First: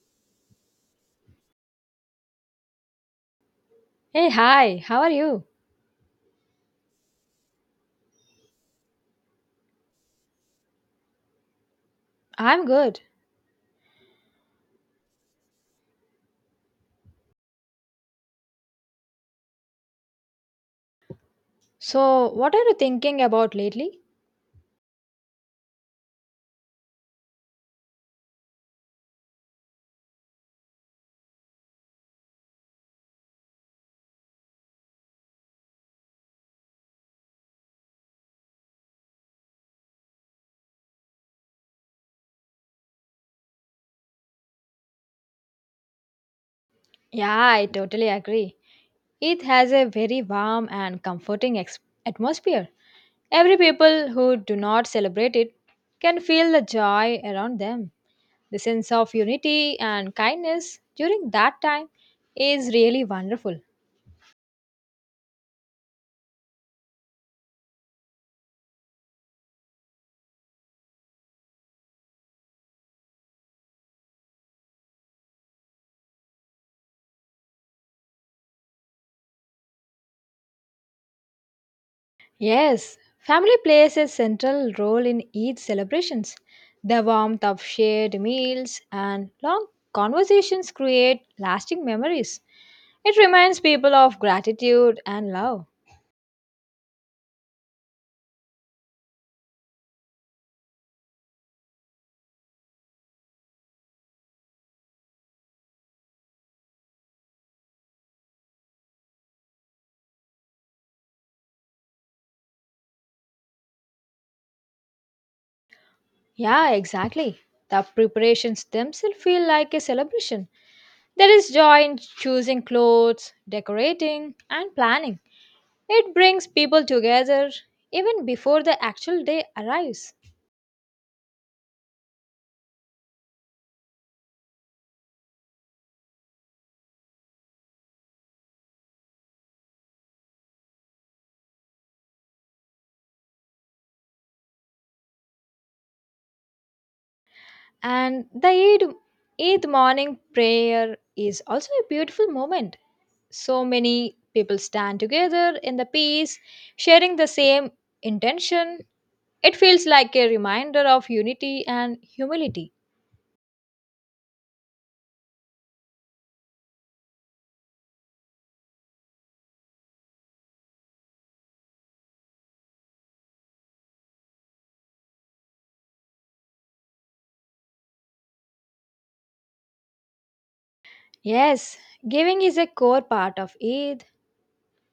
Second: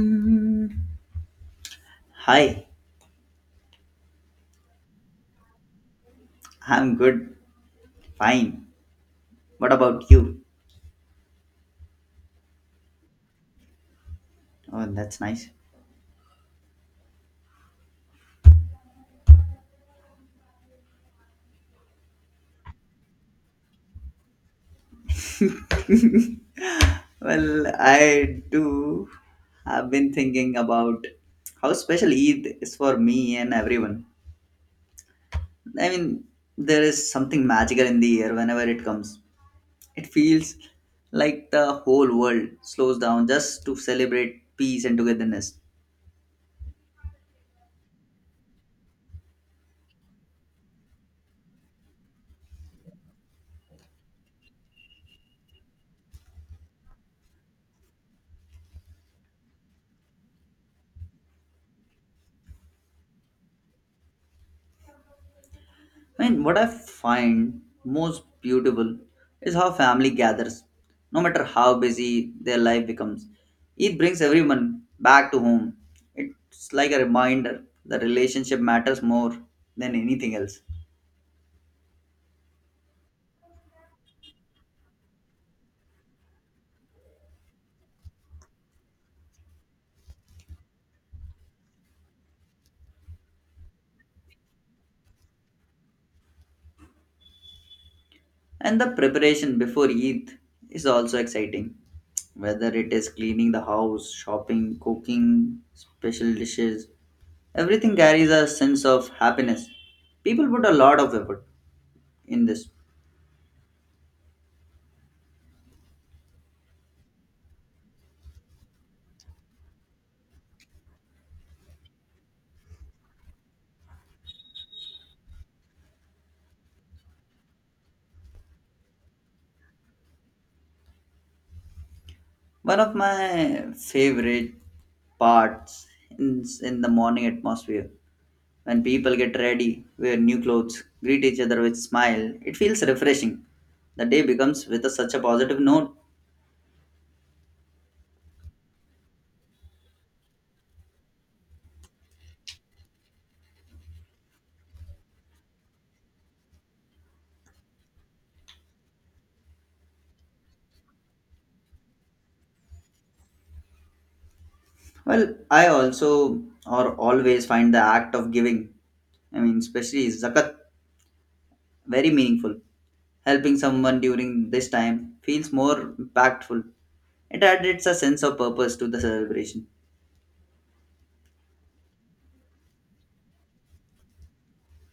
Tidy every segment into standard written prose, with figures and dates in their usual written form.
Mm, Hi, Hey, hi, how are you? I'm good, fine. What about you? I'm good. Oh, that's nice. So, what are you thinking about lately? Well, I do have been thinking about how special Eid is for me and everyone. I mean, there is something magical in the air whenever it comes. It feels like the whole world slows down just to celebrate peace and togetherness. Yeah, I totally agree. It has a very warm and comforting atmosphere. Every people who do not celebrate it can feel the joy around them. The sense of unity and kindness during that time is really wonderful. I mean, what I find most beautiful is how family gathers, no matter how busy their life becomes. It brings everyone back to home. It's like a reminder that relationship matters more than anything else. Yes, family plays a central role in Eid celebrations. The warmth of shared meals and long conversations create lasting memories. It reminds people of gratitude and love. And the preparation before Eid is also exciting, whether it is cleaning the house, shopping, cooking special dishes, everything carries a sense of happiness. People put a lot of effort in this. Yeah, exactly. The preparations themselves feel like a celebration. There is joy in choosing clothes, decorating, and planning. It brings people together even before the actual day arrives. One of my favorite parts in the morning atmosphere when people get ready, wear new clothes, greet each other with smile, it feels refreshing. The day becomes with such a positive note. And Eid morning prayer is also a beautiful moment. So many people stand together in the peace, sharing the same intention. It feels like a reminder of unity and humility. Well, I also or always find the act of giving, I mean especially zakat, very meaningful. Helping someone during this time feels more impactful. It adds a sense of purpose to the celebration. Yes, giving is a core part of Eid.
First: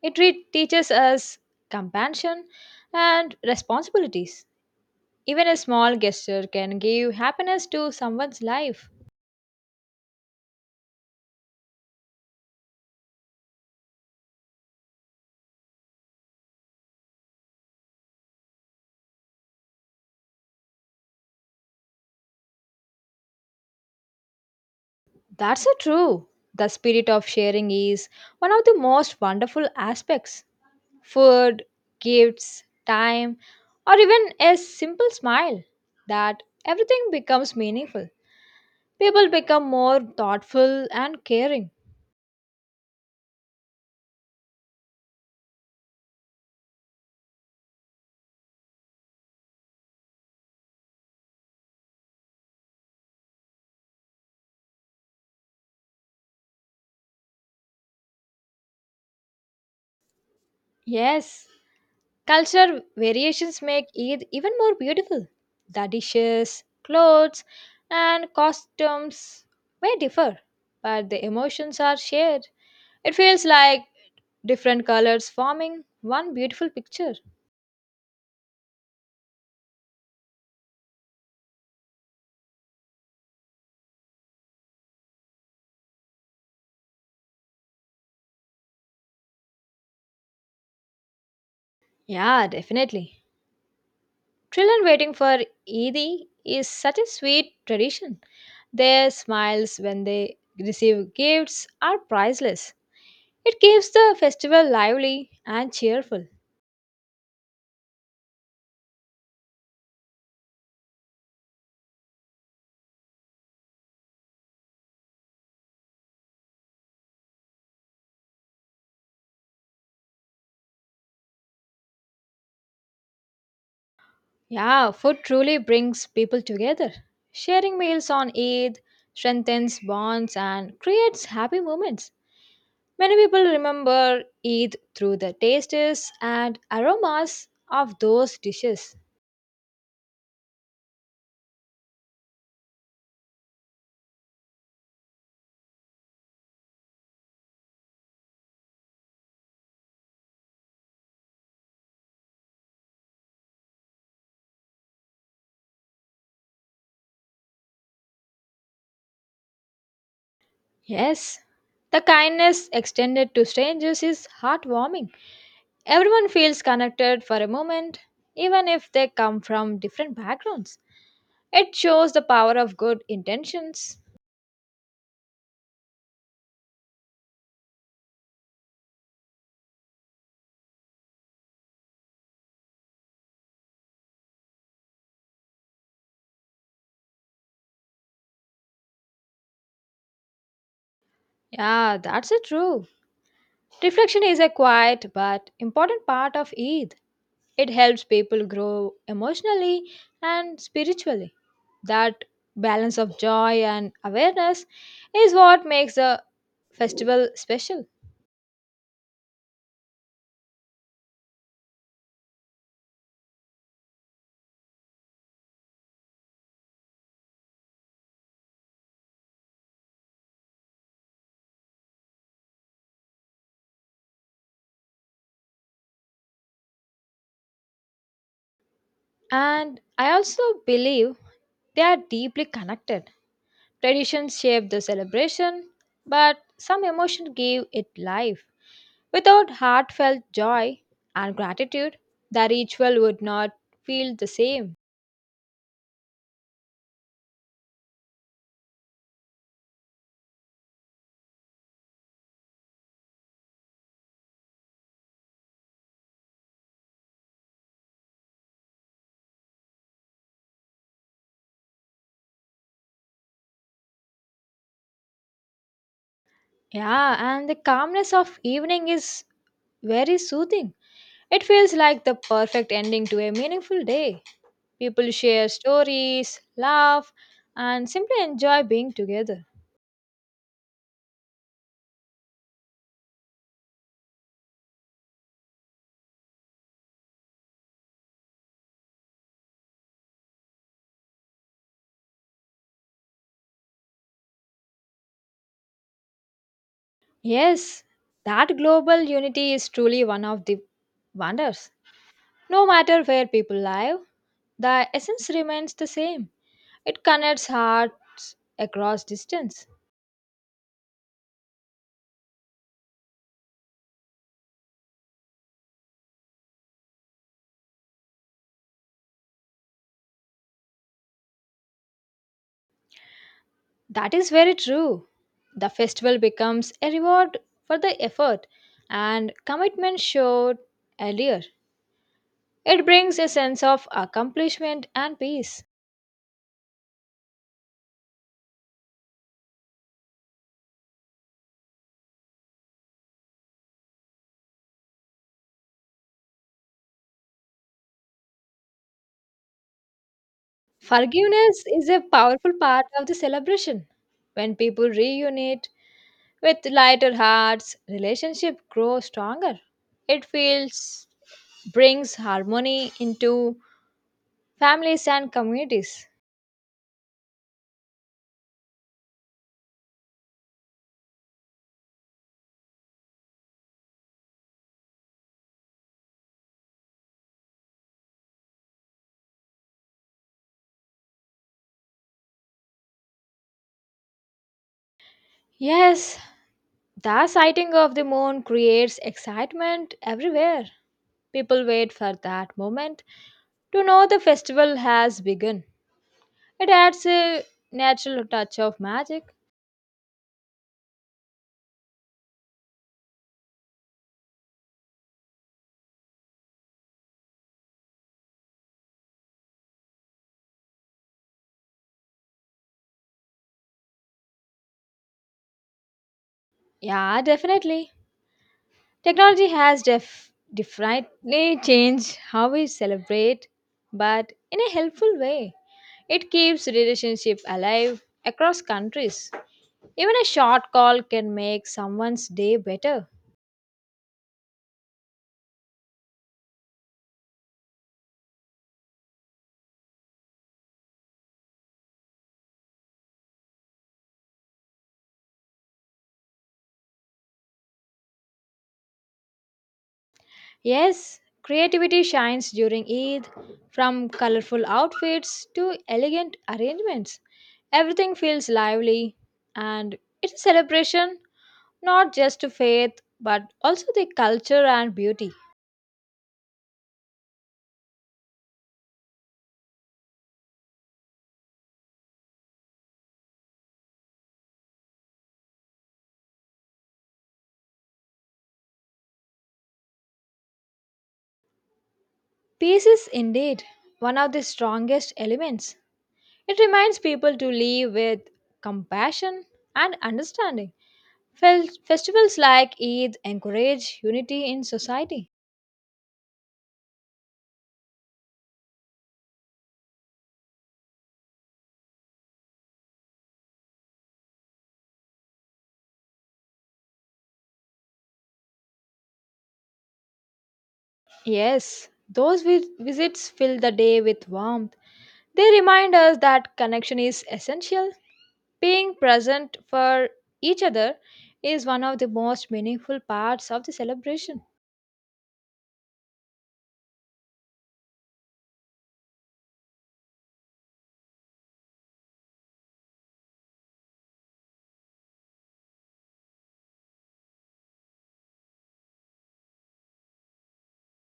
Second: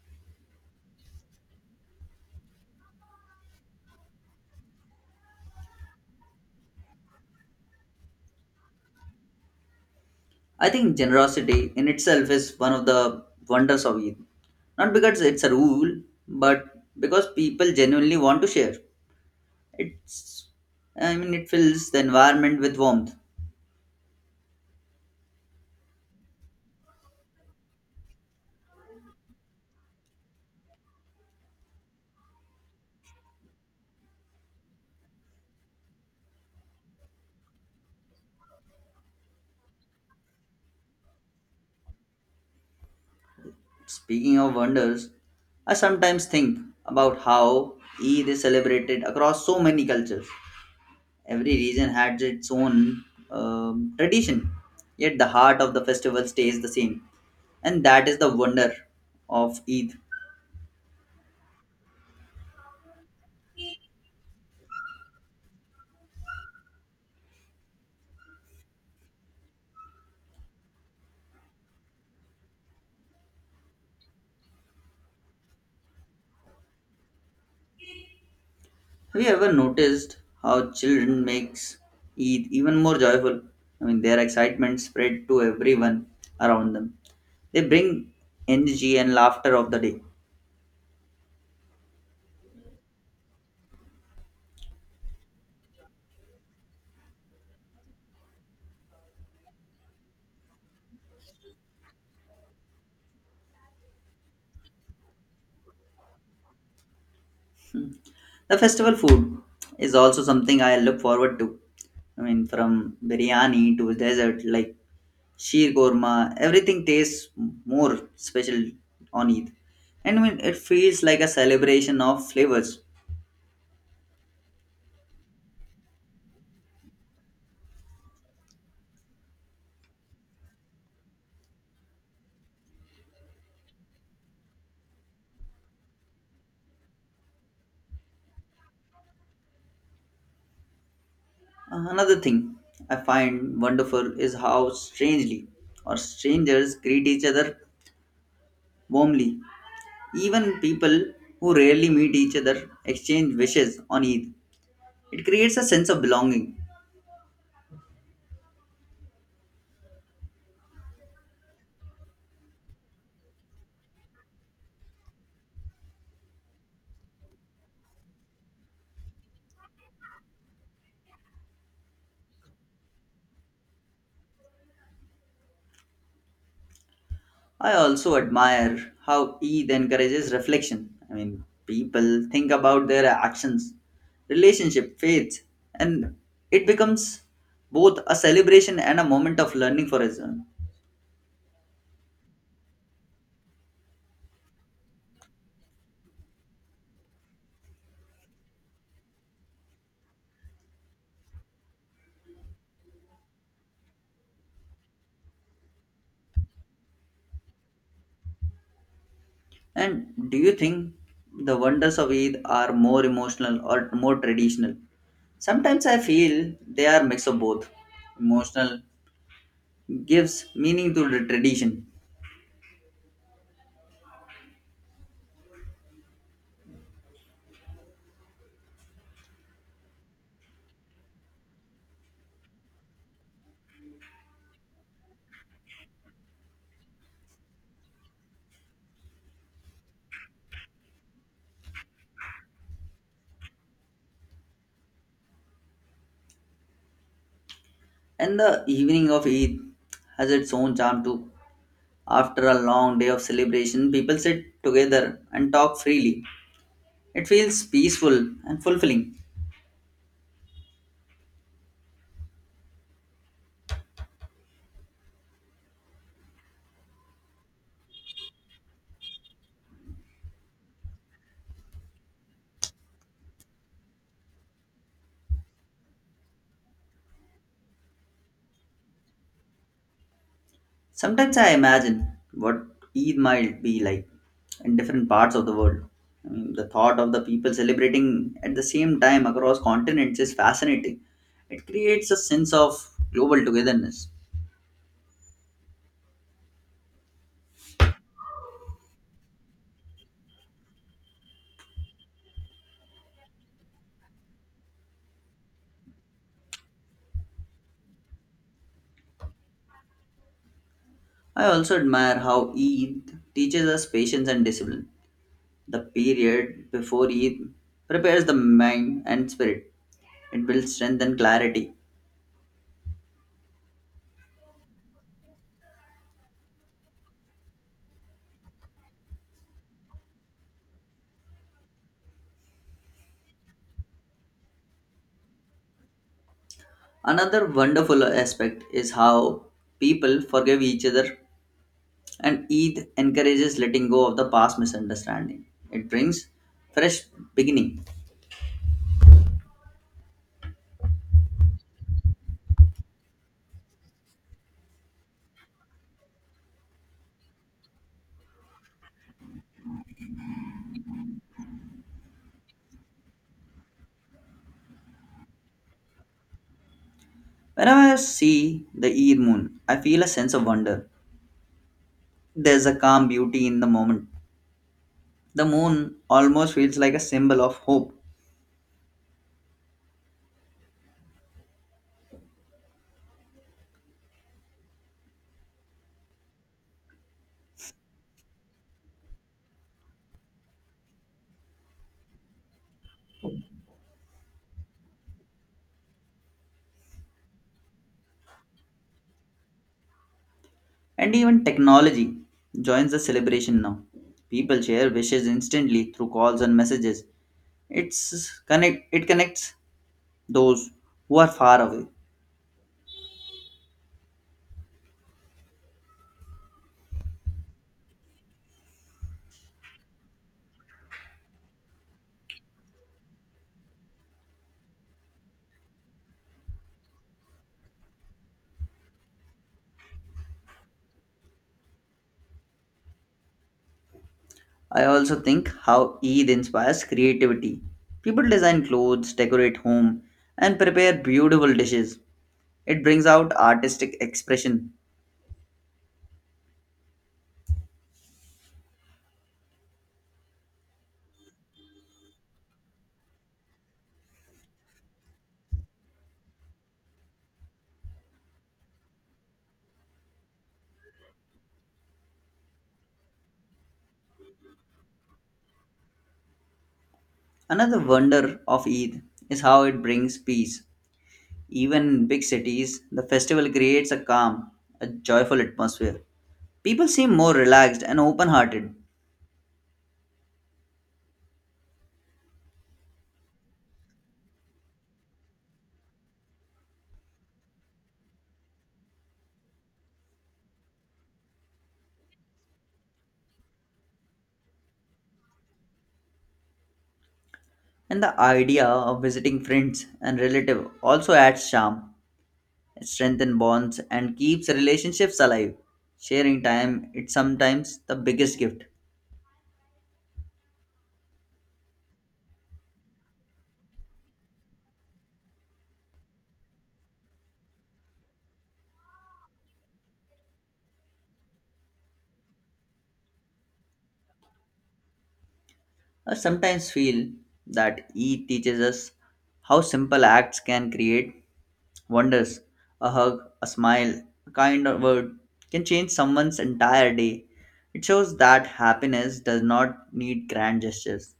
It teaches us compassion and responsibilities. Even a small gesture can give happiness to someone's life. I think generosity in itself is one of the wonders of Eid. Not because it's a rule, but because people genuinely want to share. It's, I mean, it fills the environment with warmth. That's so true. The spirit of sharing is one of the most wonderful aspects. Food, gifts, time, or even a simple smile. That everything becomes meaningful. People become more thoughtful and caring. Speaking of wonders, I sometimes think about how Eid is celebrated across so many cultures. Every region had its own tradition, yet the heart of the festival stays the same, and that is the wonder of Eid. Yes, culture variations make Eid even more beautiful. The dishes, clothes, and costumes may differ, but the emotions are shared. It feels like different colors forming one beautiful picture. Have you ever noticed how children makes Eid even more joyful? I mean, their excitement spread to everyone around them. They bring energy and laughter of the day. Yeah, definitely. Children waiting for Eid is such a sweet tradition. Their smiles when they receive gifts are priceless. It keeps the festival lively and cheerful. Hmm. The festival food is also something I look forward to. I mean, from biryani to dessert, like sheer korma, everything tastes more special on Eid. And I mean, it feels like a celebration of flavors. Yeah, food truly brings people together. Sharing meals on Eid strengthens bonds and creates happy moments. Many people remember Eid through the tastes and aromas of those dishes. Another thing I find wonderful is how strangely or strangers greet each other warmly. Even people who rarely meet each other exchange wishes on Eid. It creates a sense of belonging. Yes, the kindness extended to strangers is heartwarming. Everyone feels connected for a moment, even if they come from different backgrounds. It shows the power of good intentions. I also admire how Eid encourages reflection. I mean, people think about their actions, relationship, faith, and it becomes both a celebration and a moment of learning for us. Yeah, that's it true. Reflection is a quiet but important part of Eid. It helps people grow emotionally and spiritually. That balance of joy and awareness is what makes the festival special. And do you think the wonders of Eid are more emotional or more traditional? Sometimes I feel they are mix of both. Emotional gives meaning to the tradition, And I also believe they are deeply connected. Traditions shape the celebration, but some emotion give it life. Without heartfelt joy and gratitude, the ritual would not feel the same. and the evening of Eid has its own charm too. After a long day of celebration, people sit together and talk freely. It feels peaceful and fulfilling. Yeah, and the calmness of evening is very soothing. It feels like the perfect ending to a meaningful day. People share stories, laugh, and simply enjoy being together. Sometimes I imagine what Eid might be like in different parts of the world. I mean, the thought of the people celebrating at the same time across continents is fascinating. It creates a sense of global togetherness. Yes, that global unity is truly one of the wonders. No matter where people live, the essence remains the same. It connects hearts across distance. I also admire how Eid teaches us patience and discipline. The period before Eid prepares the mind and spirit. It builds strength and clarity. That is very true. The festival becomes a reward for the effort and commitment showed earlier. It brings a sense of accomplishment and peace. Another wonderful aspect is how people forgive each other. And Eid encourages letting go of the past misunderstanding. It brings fresh beginning. Forgiveness is a powerful part of the celebration. When people reunite with lighter hearts, relationships grow stronger. It feels brings harmony into families and communities. Whenever I see the Eid moon, I feel a sense of wonder. There's a calm beauty in the moment. The moon almost feels like a symbol of hope. Yes, the sighting of the moon creates excitement everywhere. People wait for that moment to know the festival has begun. It adds a natural touch of magic. And even technology joins the celebration now. People share wishes instantly through calls and messages. It connects those who are far away. Yeah, definitely. Technology has definitely changed how we celebrate, but in a helpful way. It keeps relationship alive across countries. Even a short call can make someone's day better. I also think how Eid inspires creativity. People design clothes, decorate home, and prepare beautiful dishes. It brings out artistic expression. Yes, creativity shines during Eid, from colorful outfits to elegant arrangements. Everything feels lively, and it's a celebration not just to faith but also the culture and beauty. Another wonder of Eid is how it brings peace. Even in big cities, the festival creates a calm, a joyful atmosphere. People seem more relaxed and open hearted, Peace is indeed one of the strongest elements. It reminds people to live with compassion and understanding. Festivals like Eid encourage unity in society. and the idea of visiting friends and relatives also adds charm. Strengthen bonds, and keeps relationships alive. Sharing time, it's sometimes the biggest gift. Yes, those visits fill the day with warmth. They remind us that connection is essential. Being present for each other is one of the most meaningful parts of the celebration. I sometimes feel that E teaches us how simple acts can create wonders. A hug, a smile, a kind word can change someone's entire day. It shows that happiness does not need grand gestures.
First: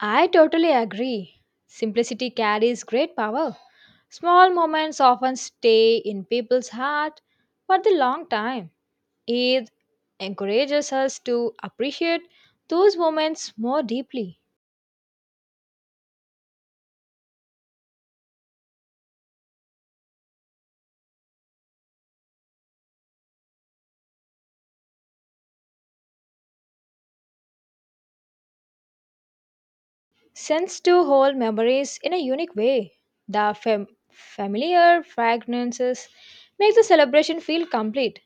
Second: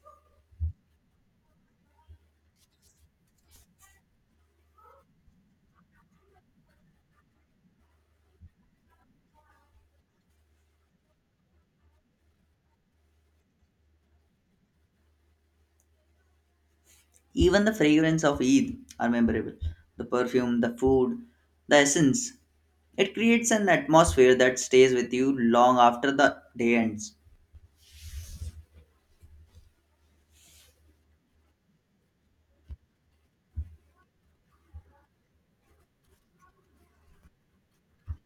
I totally agree. Simplicity carries great power. Small moments often stay in people's heart for the long time. Eid encourages us to appreciate those moments more deeply. Even the fragrance of Eid are memorable. The perfume, the food, the essence. It creates an atmosphere that stays with you long after the day ends. Since to hold memories in a unique way, the familiar fragrances make the celebration feel complete.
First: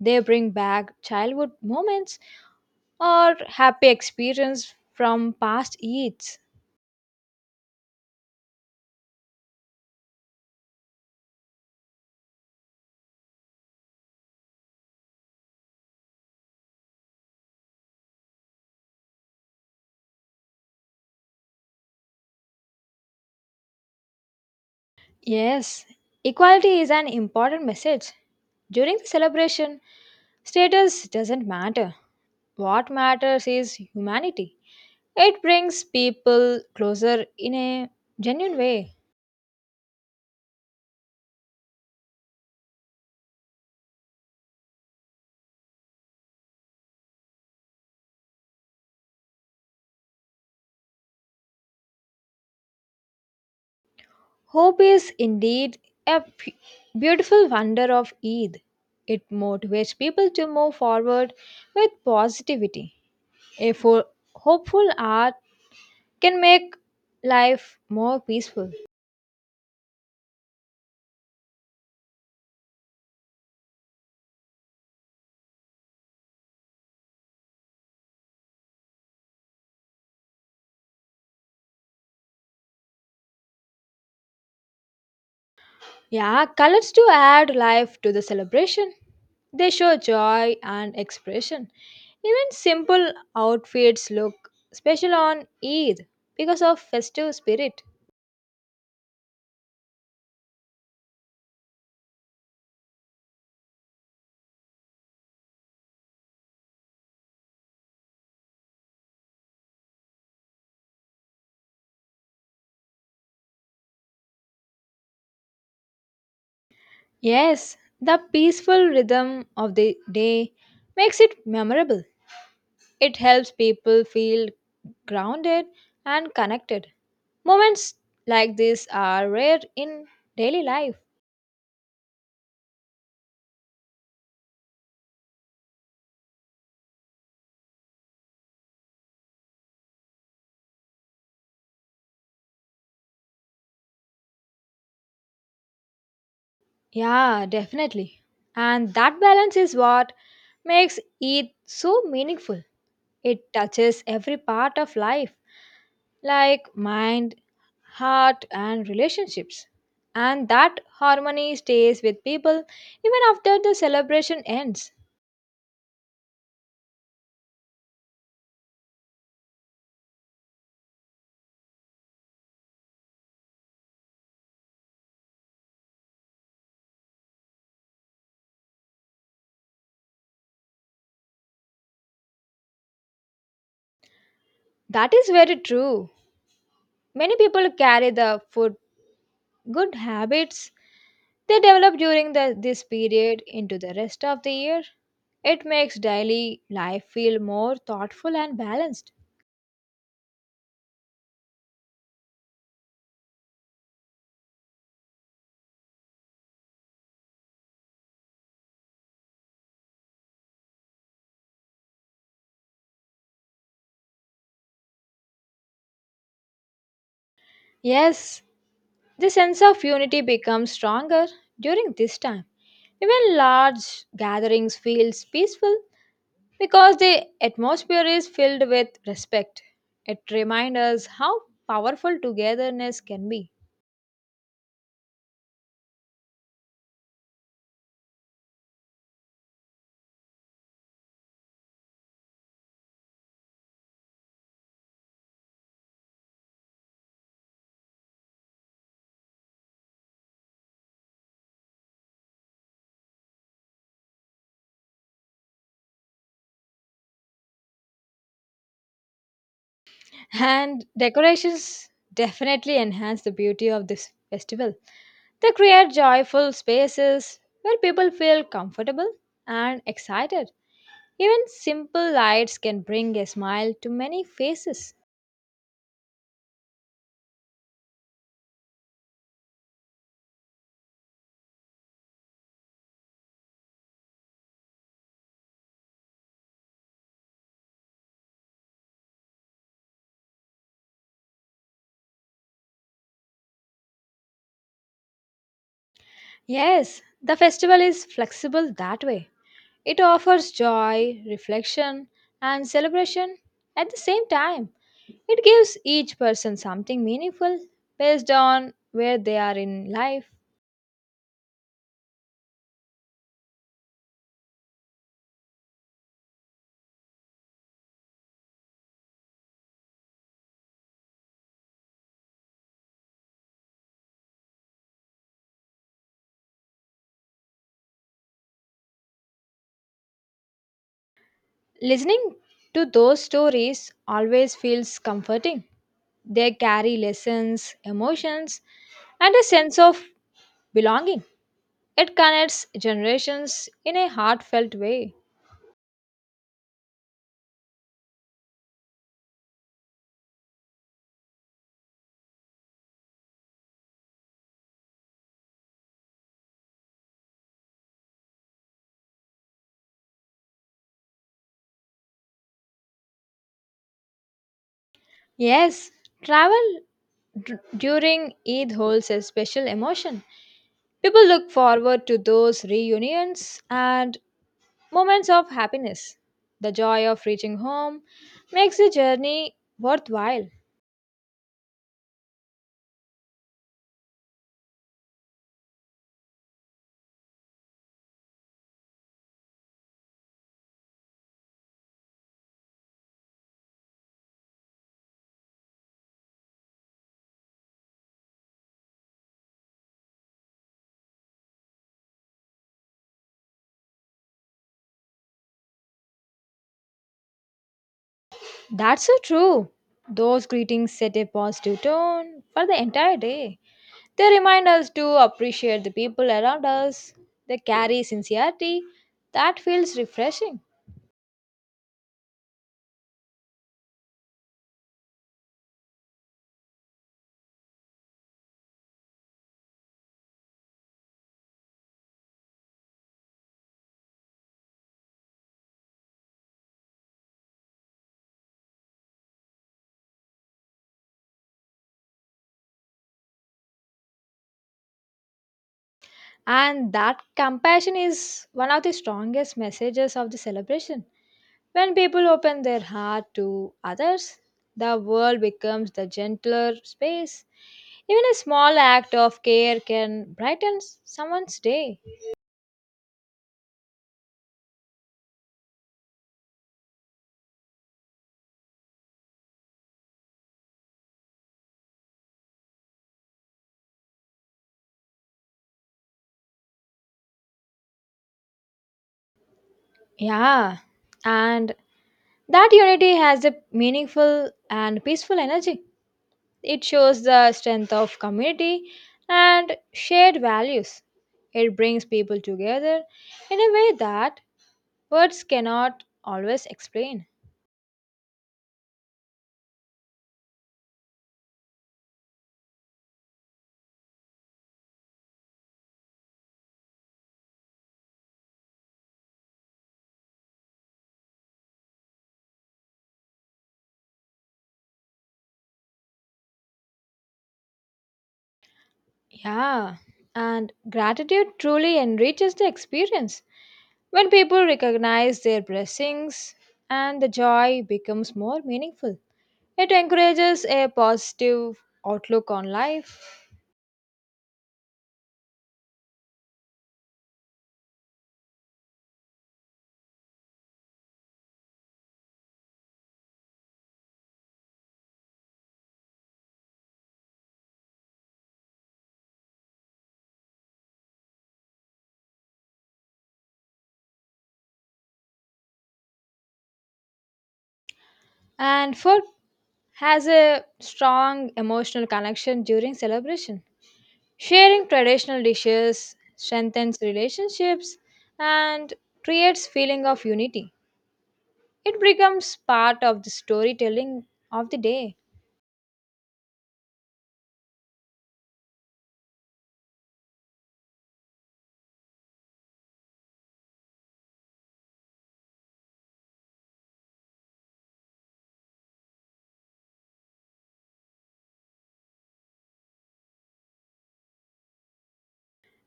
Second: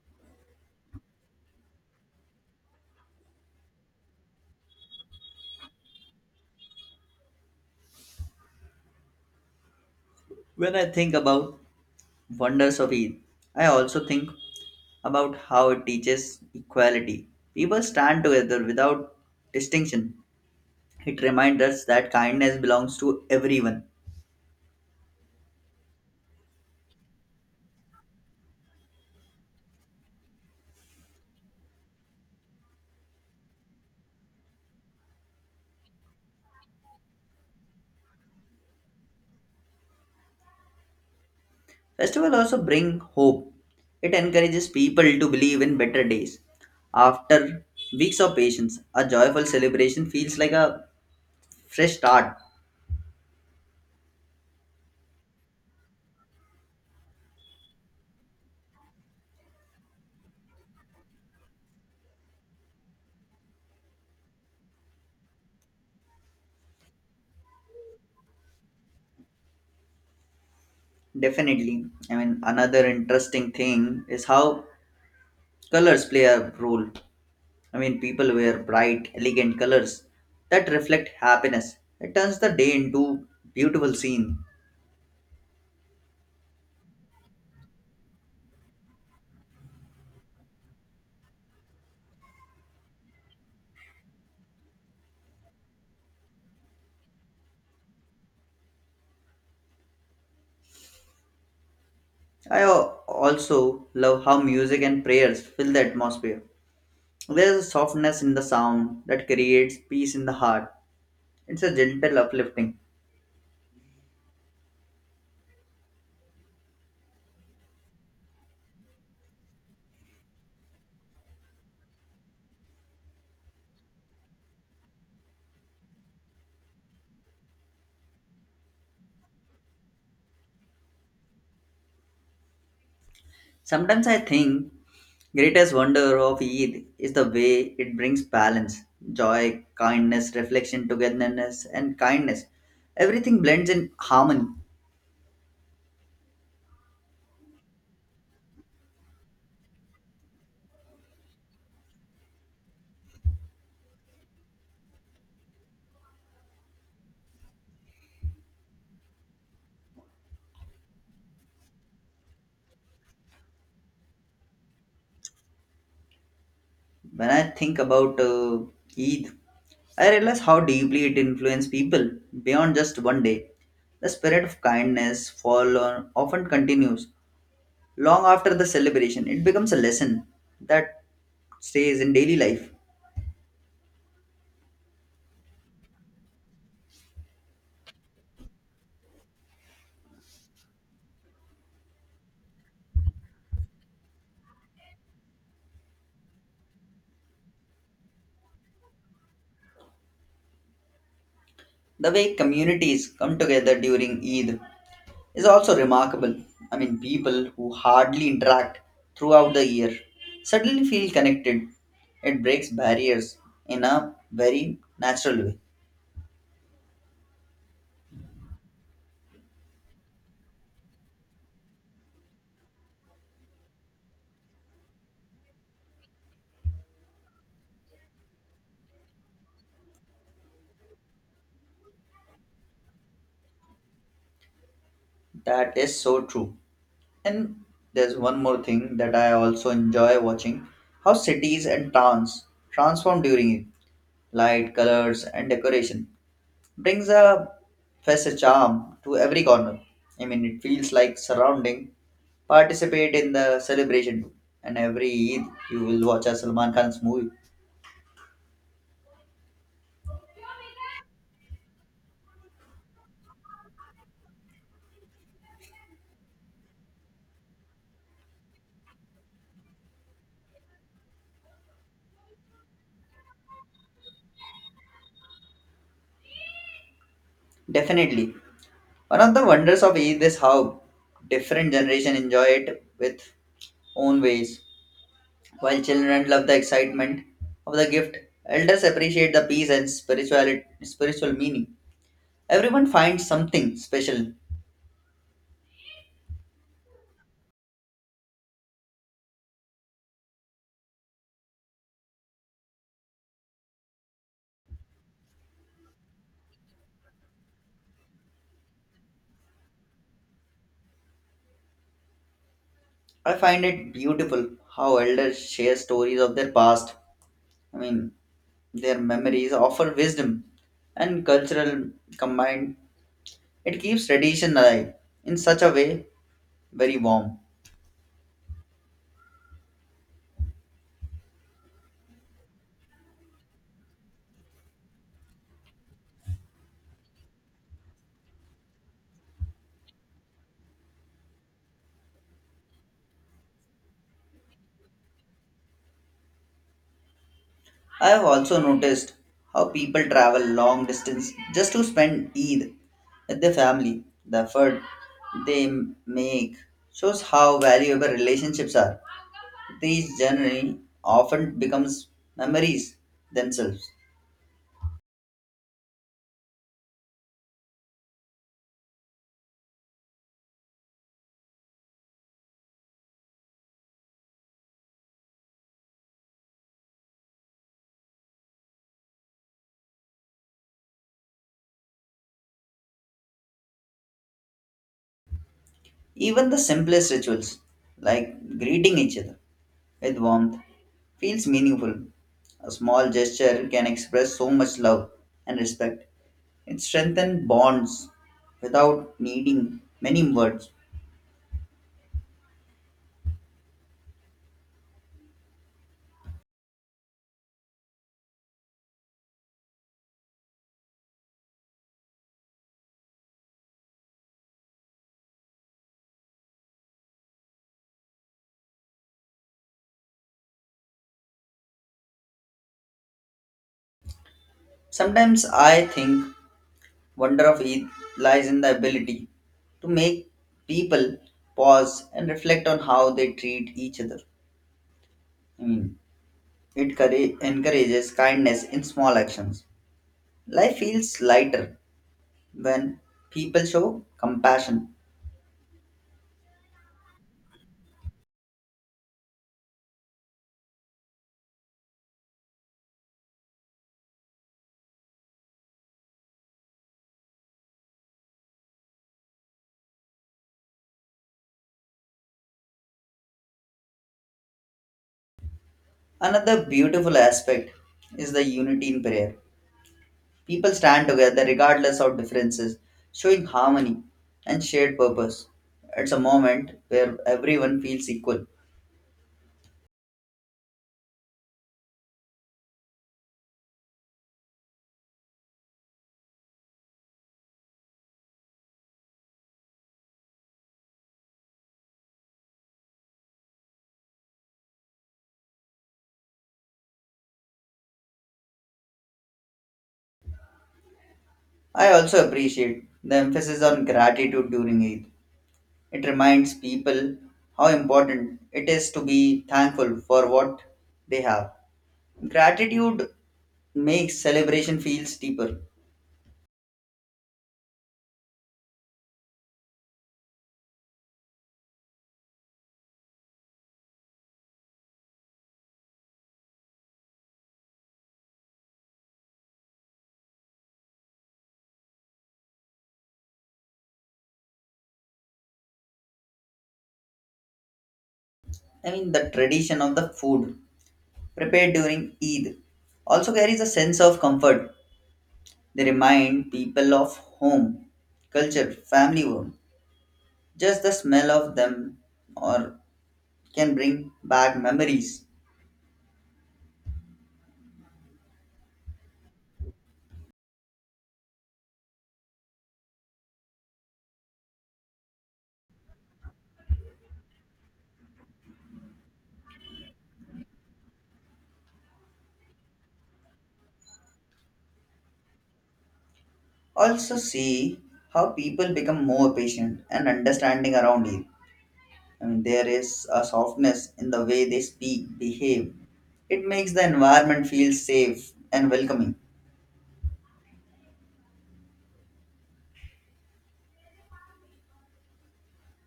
They bring back childhood moments or happy experience from past Eids. When I think about wonders of Eid, I also think about how it teaches equality. People stand together without distinction. It reminds us that kindness belongs to everyone. Yes, equality is an important message. During the celebration, status doesn't matter. What matters is humanity. It brings people closer in a genuine way. Festival also bring hope. It encourages people to believe in better days. After weeks of patience, a joyful celebration feels like a fresh start. Hope is indeed a p- beautiful wonder of Eid. It motivates people to move forward with positivity. A hopeful art can make life more peaceful. Definitely. I mean, another interesting thing is how colors play a role. I mean, people wear bright, elegant colors that reflect happiness. It turns the day into beautiful scene. Yeah, colors do add life to the celebration. They show joy and expression. Even simple outfits look special on Eid because of festive spirit. I also love how music and prayers fill the atmosphere. There's a softness in the sound that creates peace in the heart. It's a gentle uplifting. Yes, the peaceful rhythm of the day makes it memorable. It helps people feel grounded and connected. Moments like this are rare in daily life. Sometimes I think greatest wonder of Eid is the way it brings balance, joy, kindness, reflection, togetherness, and kindness. Everything blends in harmony. Yeah, definitely. And that balance is what makes it so meaningful. It touches every part of life, like mind, heart, and relationships. And that harmony stays with people even after the celebration ends. When I think about Eid, I realize how deeply it influences people beyond just one day. The spirit of often continues. Long after the celebration, it becomes a lesson that stays in daily life. That is very true. Many people carry the food good habits they develop during this period into the rest of the year. It makes daily life feel more thoughtful and balanced. The way communities come together during Eid is also remarkable. I mean, people who hardly interact throughout the year suddenly feel connected. It breaks barriers in a very natural way. Yes, the sense of unity becomes stronger during this time. Even large gatherings feels peaceful because the atmosphere is filled with respect. It reminds us how powerful togetherness can be. That is so true. And there's one more thing that I also enjoy watching how cities and towns transform during it. Light, colors, and decoration brings a fresh charm to every corner. I mean, it feels like surrounding. Participate in the celebration too. And every Eid, you will watch a Salman Khan's movie. And decorations definitely enhance the beauty of this festival. They create joyful spaces where people feel comfortable and excited. Even simple lights can bring a smile to many faces. Definitely. One of the wonders of Eid is how different generation enjoy it with own ways. While children love the excitement of the gift, elders appreciate the peace and spirituality, spiritual meaning. Everyone finds something special. Yes, the festival is flexible that way. It offers joy, reflection, and celebration at the same time. It gives each person something meaningful based on where they are in life. I find it beautiful how elders share stories of their past. I mean, their memories offer wisdom and cultural combined. It keeps tradition alive in such a way very warm. Listening to those stories always feels comforting. They carry lessons, emotions, and a sense of belonging. It connects generations in a heartfelt way. I have also noticed how people travel long distance just to spend Eid with their family. The effort they make shows how valuable relationships are. These generally often becomes memories themselves. Yes, travel during Eid holds a special emotion. People look forward to those reunions and moments of happiness. The joy of reaching home makes the journey worthwhile. Even the simplest rituals like greeting each other with warmth feels meaningful. A small gesture can express so much love and respect. It strengthens bonds without needing many words. That's so true. Those greetings set a positive tone for the entire day. They remind us to appreciate the people around us. They carry sincerity that feels refreshing. Sometimes I think wonder of Eid lies in the ability to make people pause and reflect on how they treat each other. I mean, encourages kindness in small actions. Life feels lighter when people show compassion. And that compassion is one of the strongest messages of the celebration. When people open their heart to others, the world becomes the gentler space. Even a small act of care can brighten someone's day. Another beautiful aspect is the unity in prayer. People stand together regardless of differences, showing harmony and shared purpose. It's a moment where everyone feels equal. Yeah, and that unity has a meaningful and peaceful energy. It shows the strength of community and shared values. It brings people together in a way that words cannot always explain. I also appreciate the emphasis on gratitude during Eid. It reminds people how important it is to be thankful for what they have. Gratitude makes celebration feels deeper. Yeah, and gratitude truly enriches the experience. When people recognize their blessings, and the joy becomes more meaningful. It encourages a positive outlook on life. I mean, the tradition of the food prepared during Eid also carries a sense of comfort. They remind people of home, culture, family warmth. Just the smell of them or can bring back memories. And food has a strong emotional connection during celebration. Sharing traditional dishes strengthens relationships and creates feeling of unity. It becomes part of the storytelling of the day. Also see how people become more patient and understanding around Eid. I mean, there is a softness in the way they speak, behave. It makes the environment feel safe and welcoming.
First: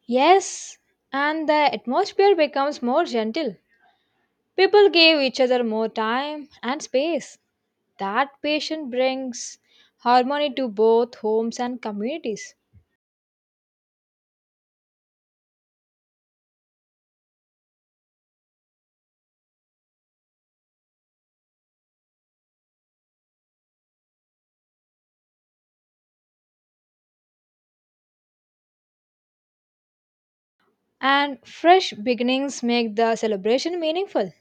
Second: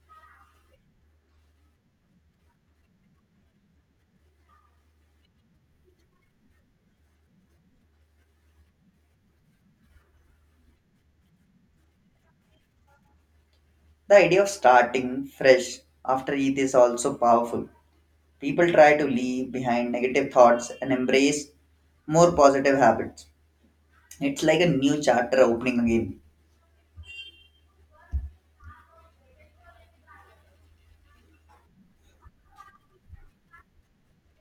Yes, and the atmosphere becomes more gentle. People gave each other more time and space. That patience brings harmony to both homes and communities. The idea of starting fresh after Eid is also powerful. People try to leave behind negative thoughts and embrace more positive habits. It's like a new chapter opening again. And fresh beginnings make the celebration meaningful.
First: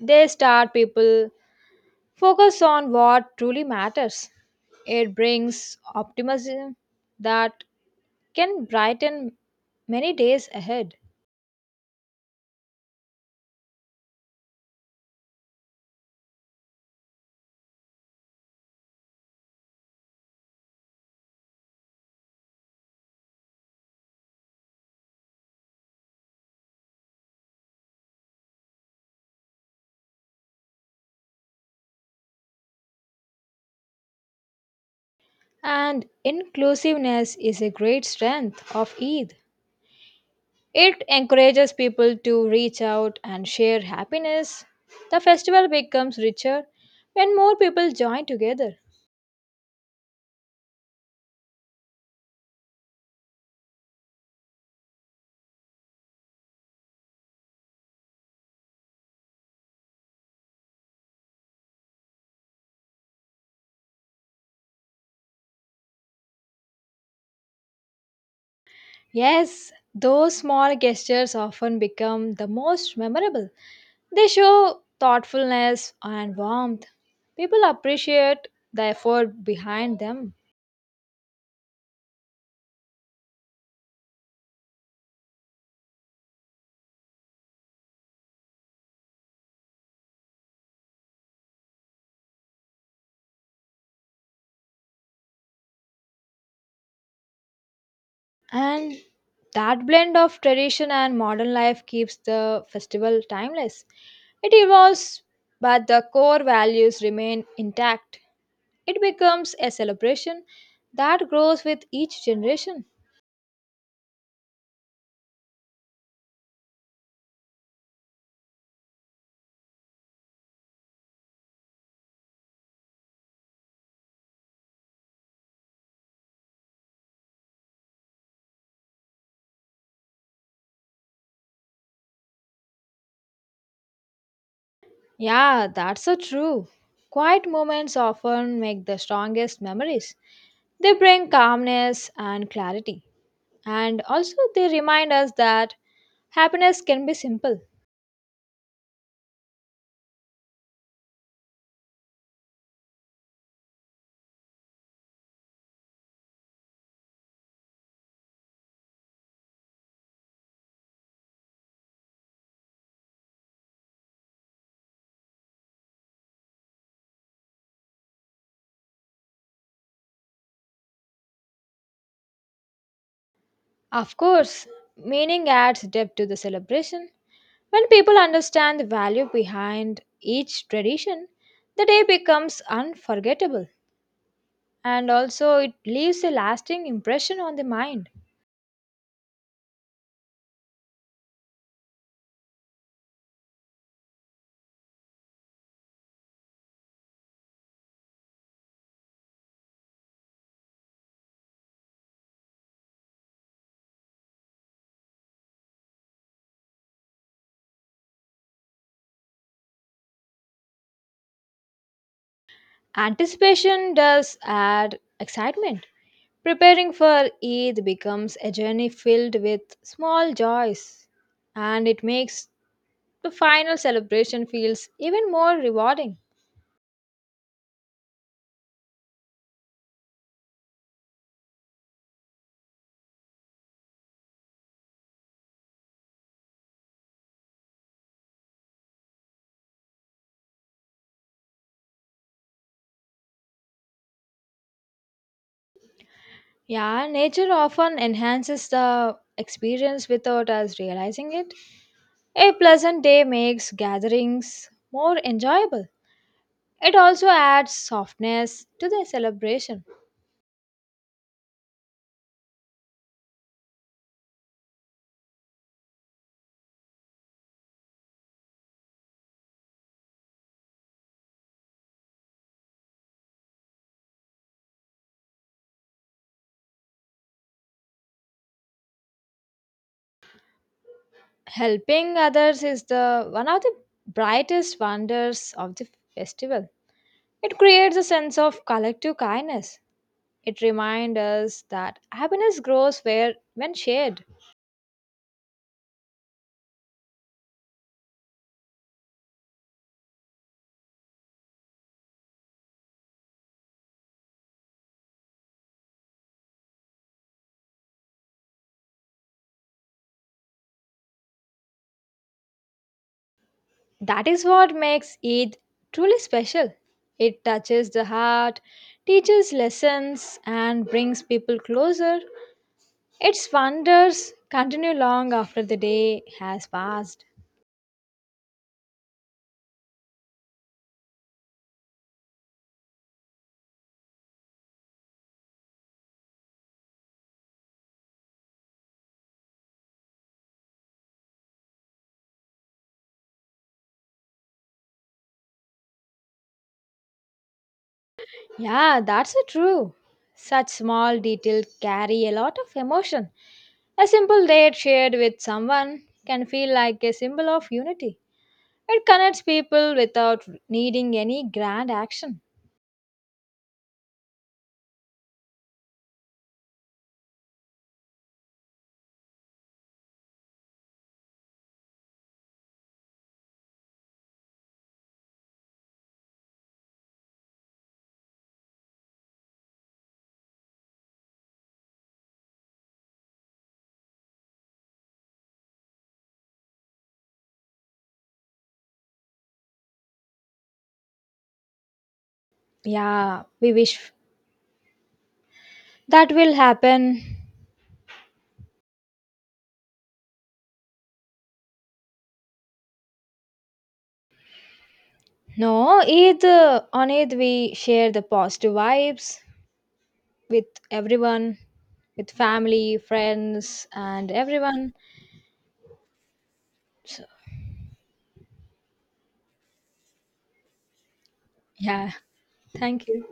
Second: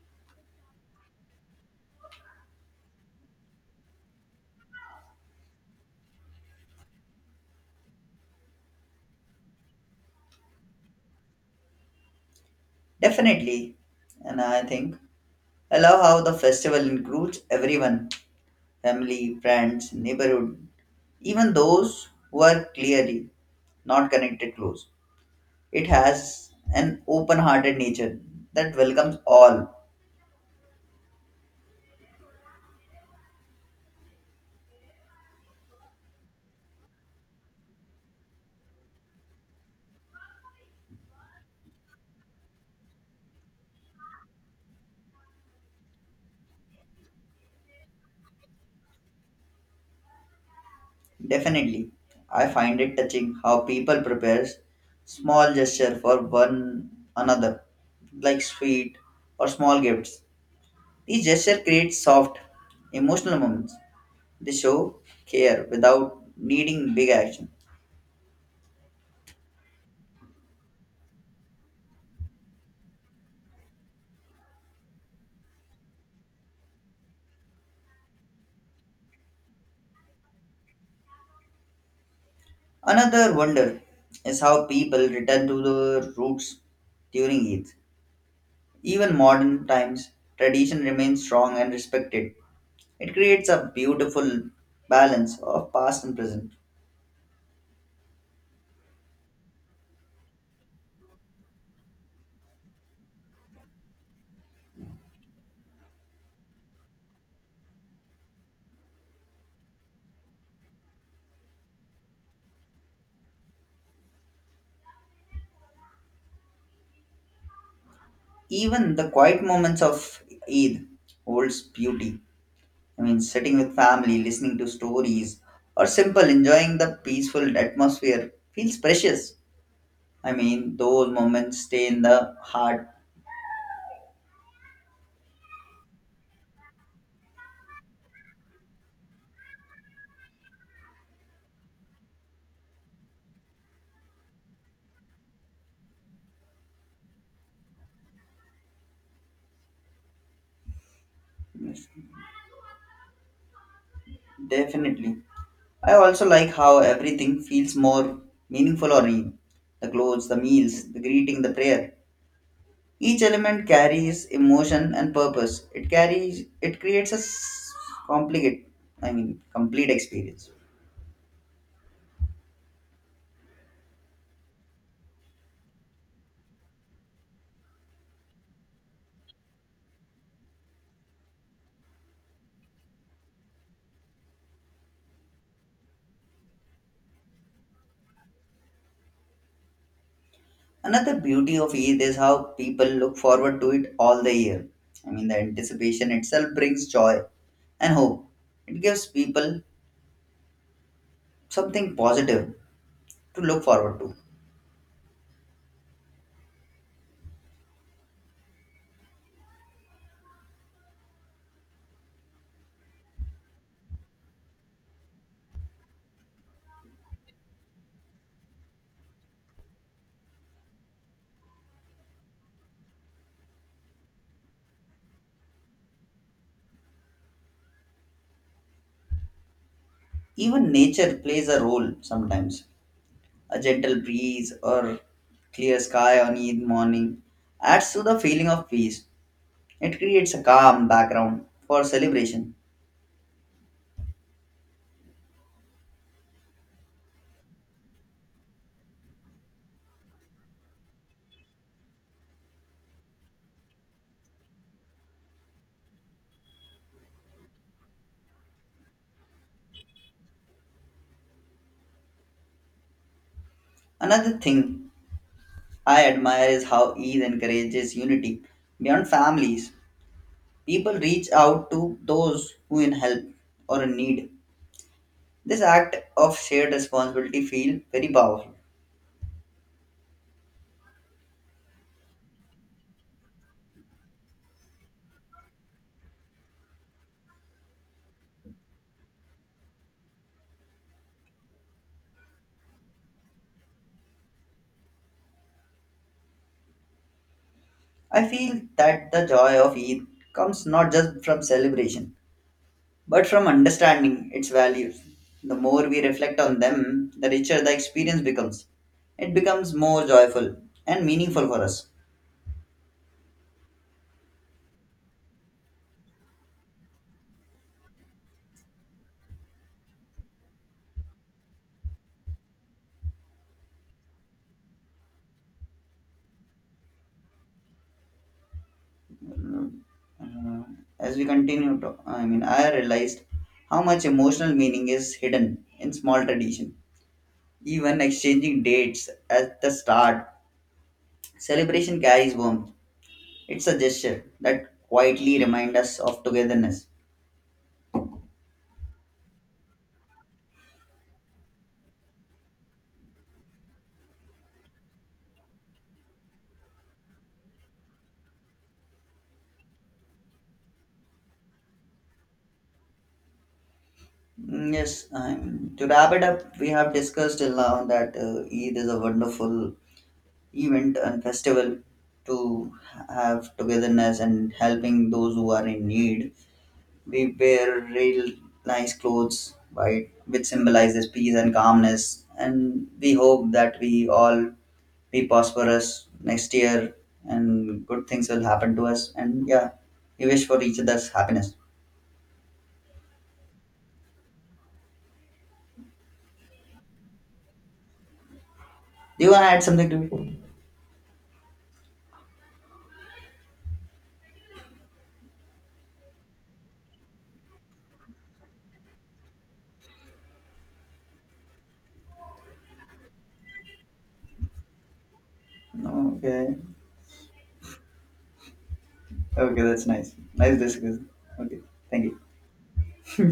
They start people focus on what truly matters. It brings optimism that can brighten many days ahead. Definitely. And I think I love how the festival includes everyone family, friends, neighborhood, even those who are clearly not connected close. It has an open hearted nature that welcomes all. And inclusiveness is a great strength of Eid. It encourages people to reach out and share happiness. The festival becomes richer when more people join together. Definitely. I find it touching how people prepare small gestures for one another, like sweet or small gifts. These gestures create soft, emotional moments. They show care without needing big action. Yes, those small gestures often become the most memorable. They show thoughtfulness and warmth. People appreciate the effort behind them. Another wonder is how people return to their roots during Eid. Even modern times, tradition remains strong and respected. It creates a beautiful balance of past and present. And that blend of tradition and modern life keeps the festival timeless. It evolves, but the core values remain intact. It becomes a celebration that grows with each generation. Even the quiet moments of Eid holds beauty. I mean, sitting with family, listening to stories, or simple enjoying the peaceful atmosphere feels precious. I mean, those moments stay in the heart. Yeah, that's so true. Quiet moments often make the strongest memories. They bring calmness and clarity. And also, they remind us that happiness can be simple. Yes, definitely. I also like how everything feels more meaningful on Eid. The clothes, the meals, the greeting, the prayer. Each element carries emotion and purpose. It creates a s- complicate, I mean, complete experience. Of course, meaning adds depth to the celebration. When people understand the value behind each tradition, the day becomes unforgettable, and also it leaves a lasting impression on the mind. Another beauty of Eid is how people look forward to it all the year. I mean, the anticipation itself brings joy and hope. It gives people something positive to look forward to. Anticipation does add excitement. Preparing for Eid becomes a journey filled with small joys, and it makes the final celebration feels even more rewarding. Even nature plays a role sometimes. A gentle breeze or clear sky on Eid morning adds to the feeling of peace. It creates a calm background for celebration. Yeah, nature often enhances the experience without us realizing it. A pleasant day makes gatherings more enjoyable. It also adds softness to the celebration. Another thing I admire is how Eid encourages unity beyond families. People reach out to those who in help or in need. This act of shared responsibility feel very powerful. Helping others is the one of the brightest wonders of the festival. It creates a sense of collective kindness. It reminds us that happiness grows where when shared. I feel that the joy of Eid comes not just from celebration, but from understanding its values. The more we reflect on them, the richer the experience becomes. It becomes more joyful and meaningful for us. That is what makes Eid truly special. It touches the heart, teaches lessons, and brings people closer. Its wonders continue long after the day has passed. Uh, as we continue to, I mean I realized how much emotional meaning is hidden in small tradition even exchanging dates at the start. Celebration carries warmth. It's a gesture that quietly reminds us of togetherness. Yeah, that's a true. Such small details carry a lot of emotion. A simple date shared with someone can feel like a symbol of unity. It connects people without needing any grand action. Yes, to wrap it up, we have discussed till now that Eid is a wonderful event and festival to have togetherness and helping those who are in need. We wear real nice clothes, right, which symbolizes peace and calmness. And we hope that we all be prosperous next year and good things will happen to us. And yeah, we wish for each other's happiness. Yeah, we wish that will happen. Do you want to add something to it? No, Eid, on Eid we share the positive vibes with everyone, with family, friends, and everyone. No, okay. So, Okay, that's nice. Nice discussion. Okay, thank yeah, you. thank you.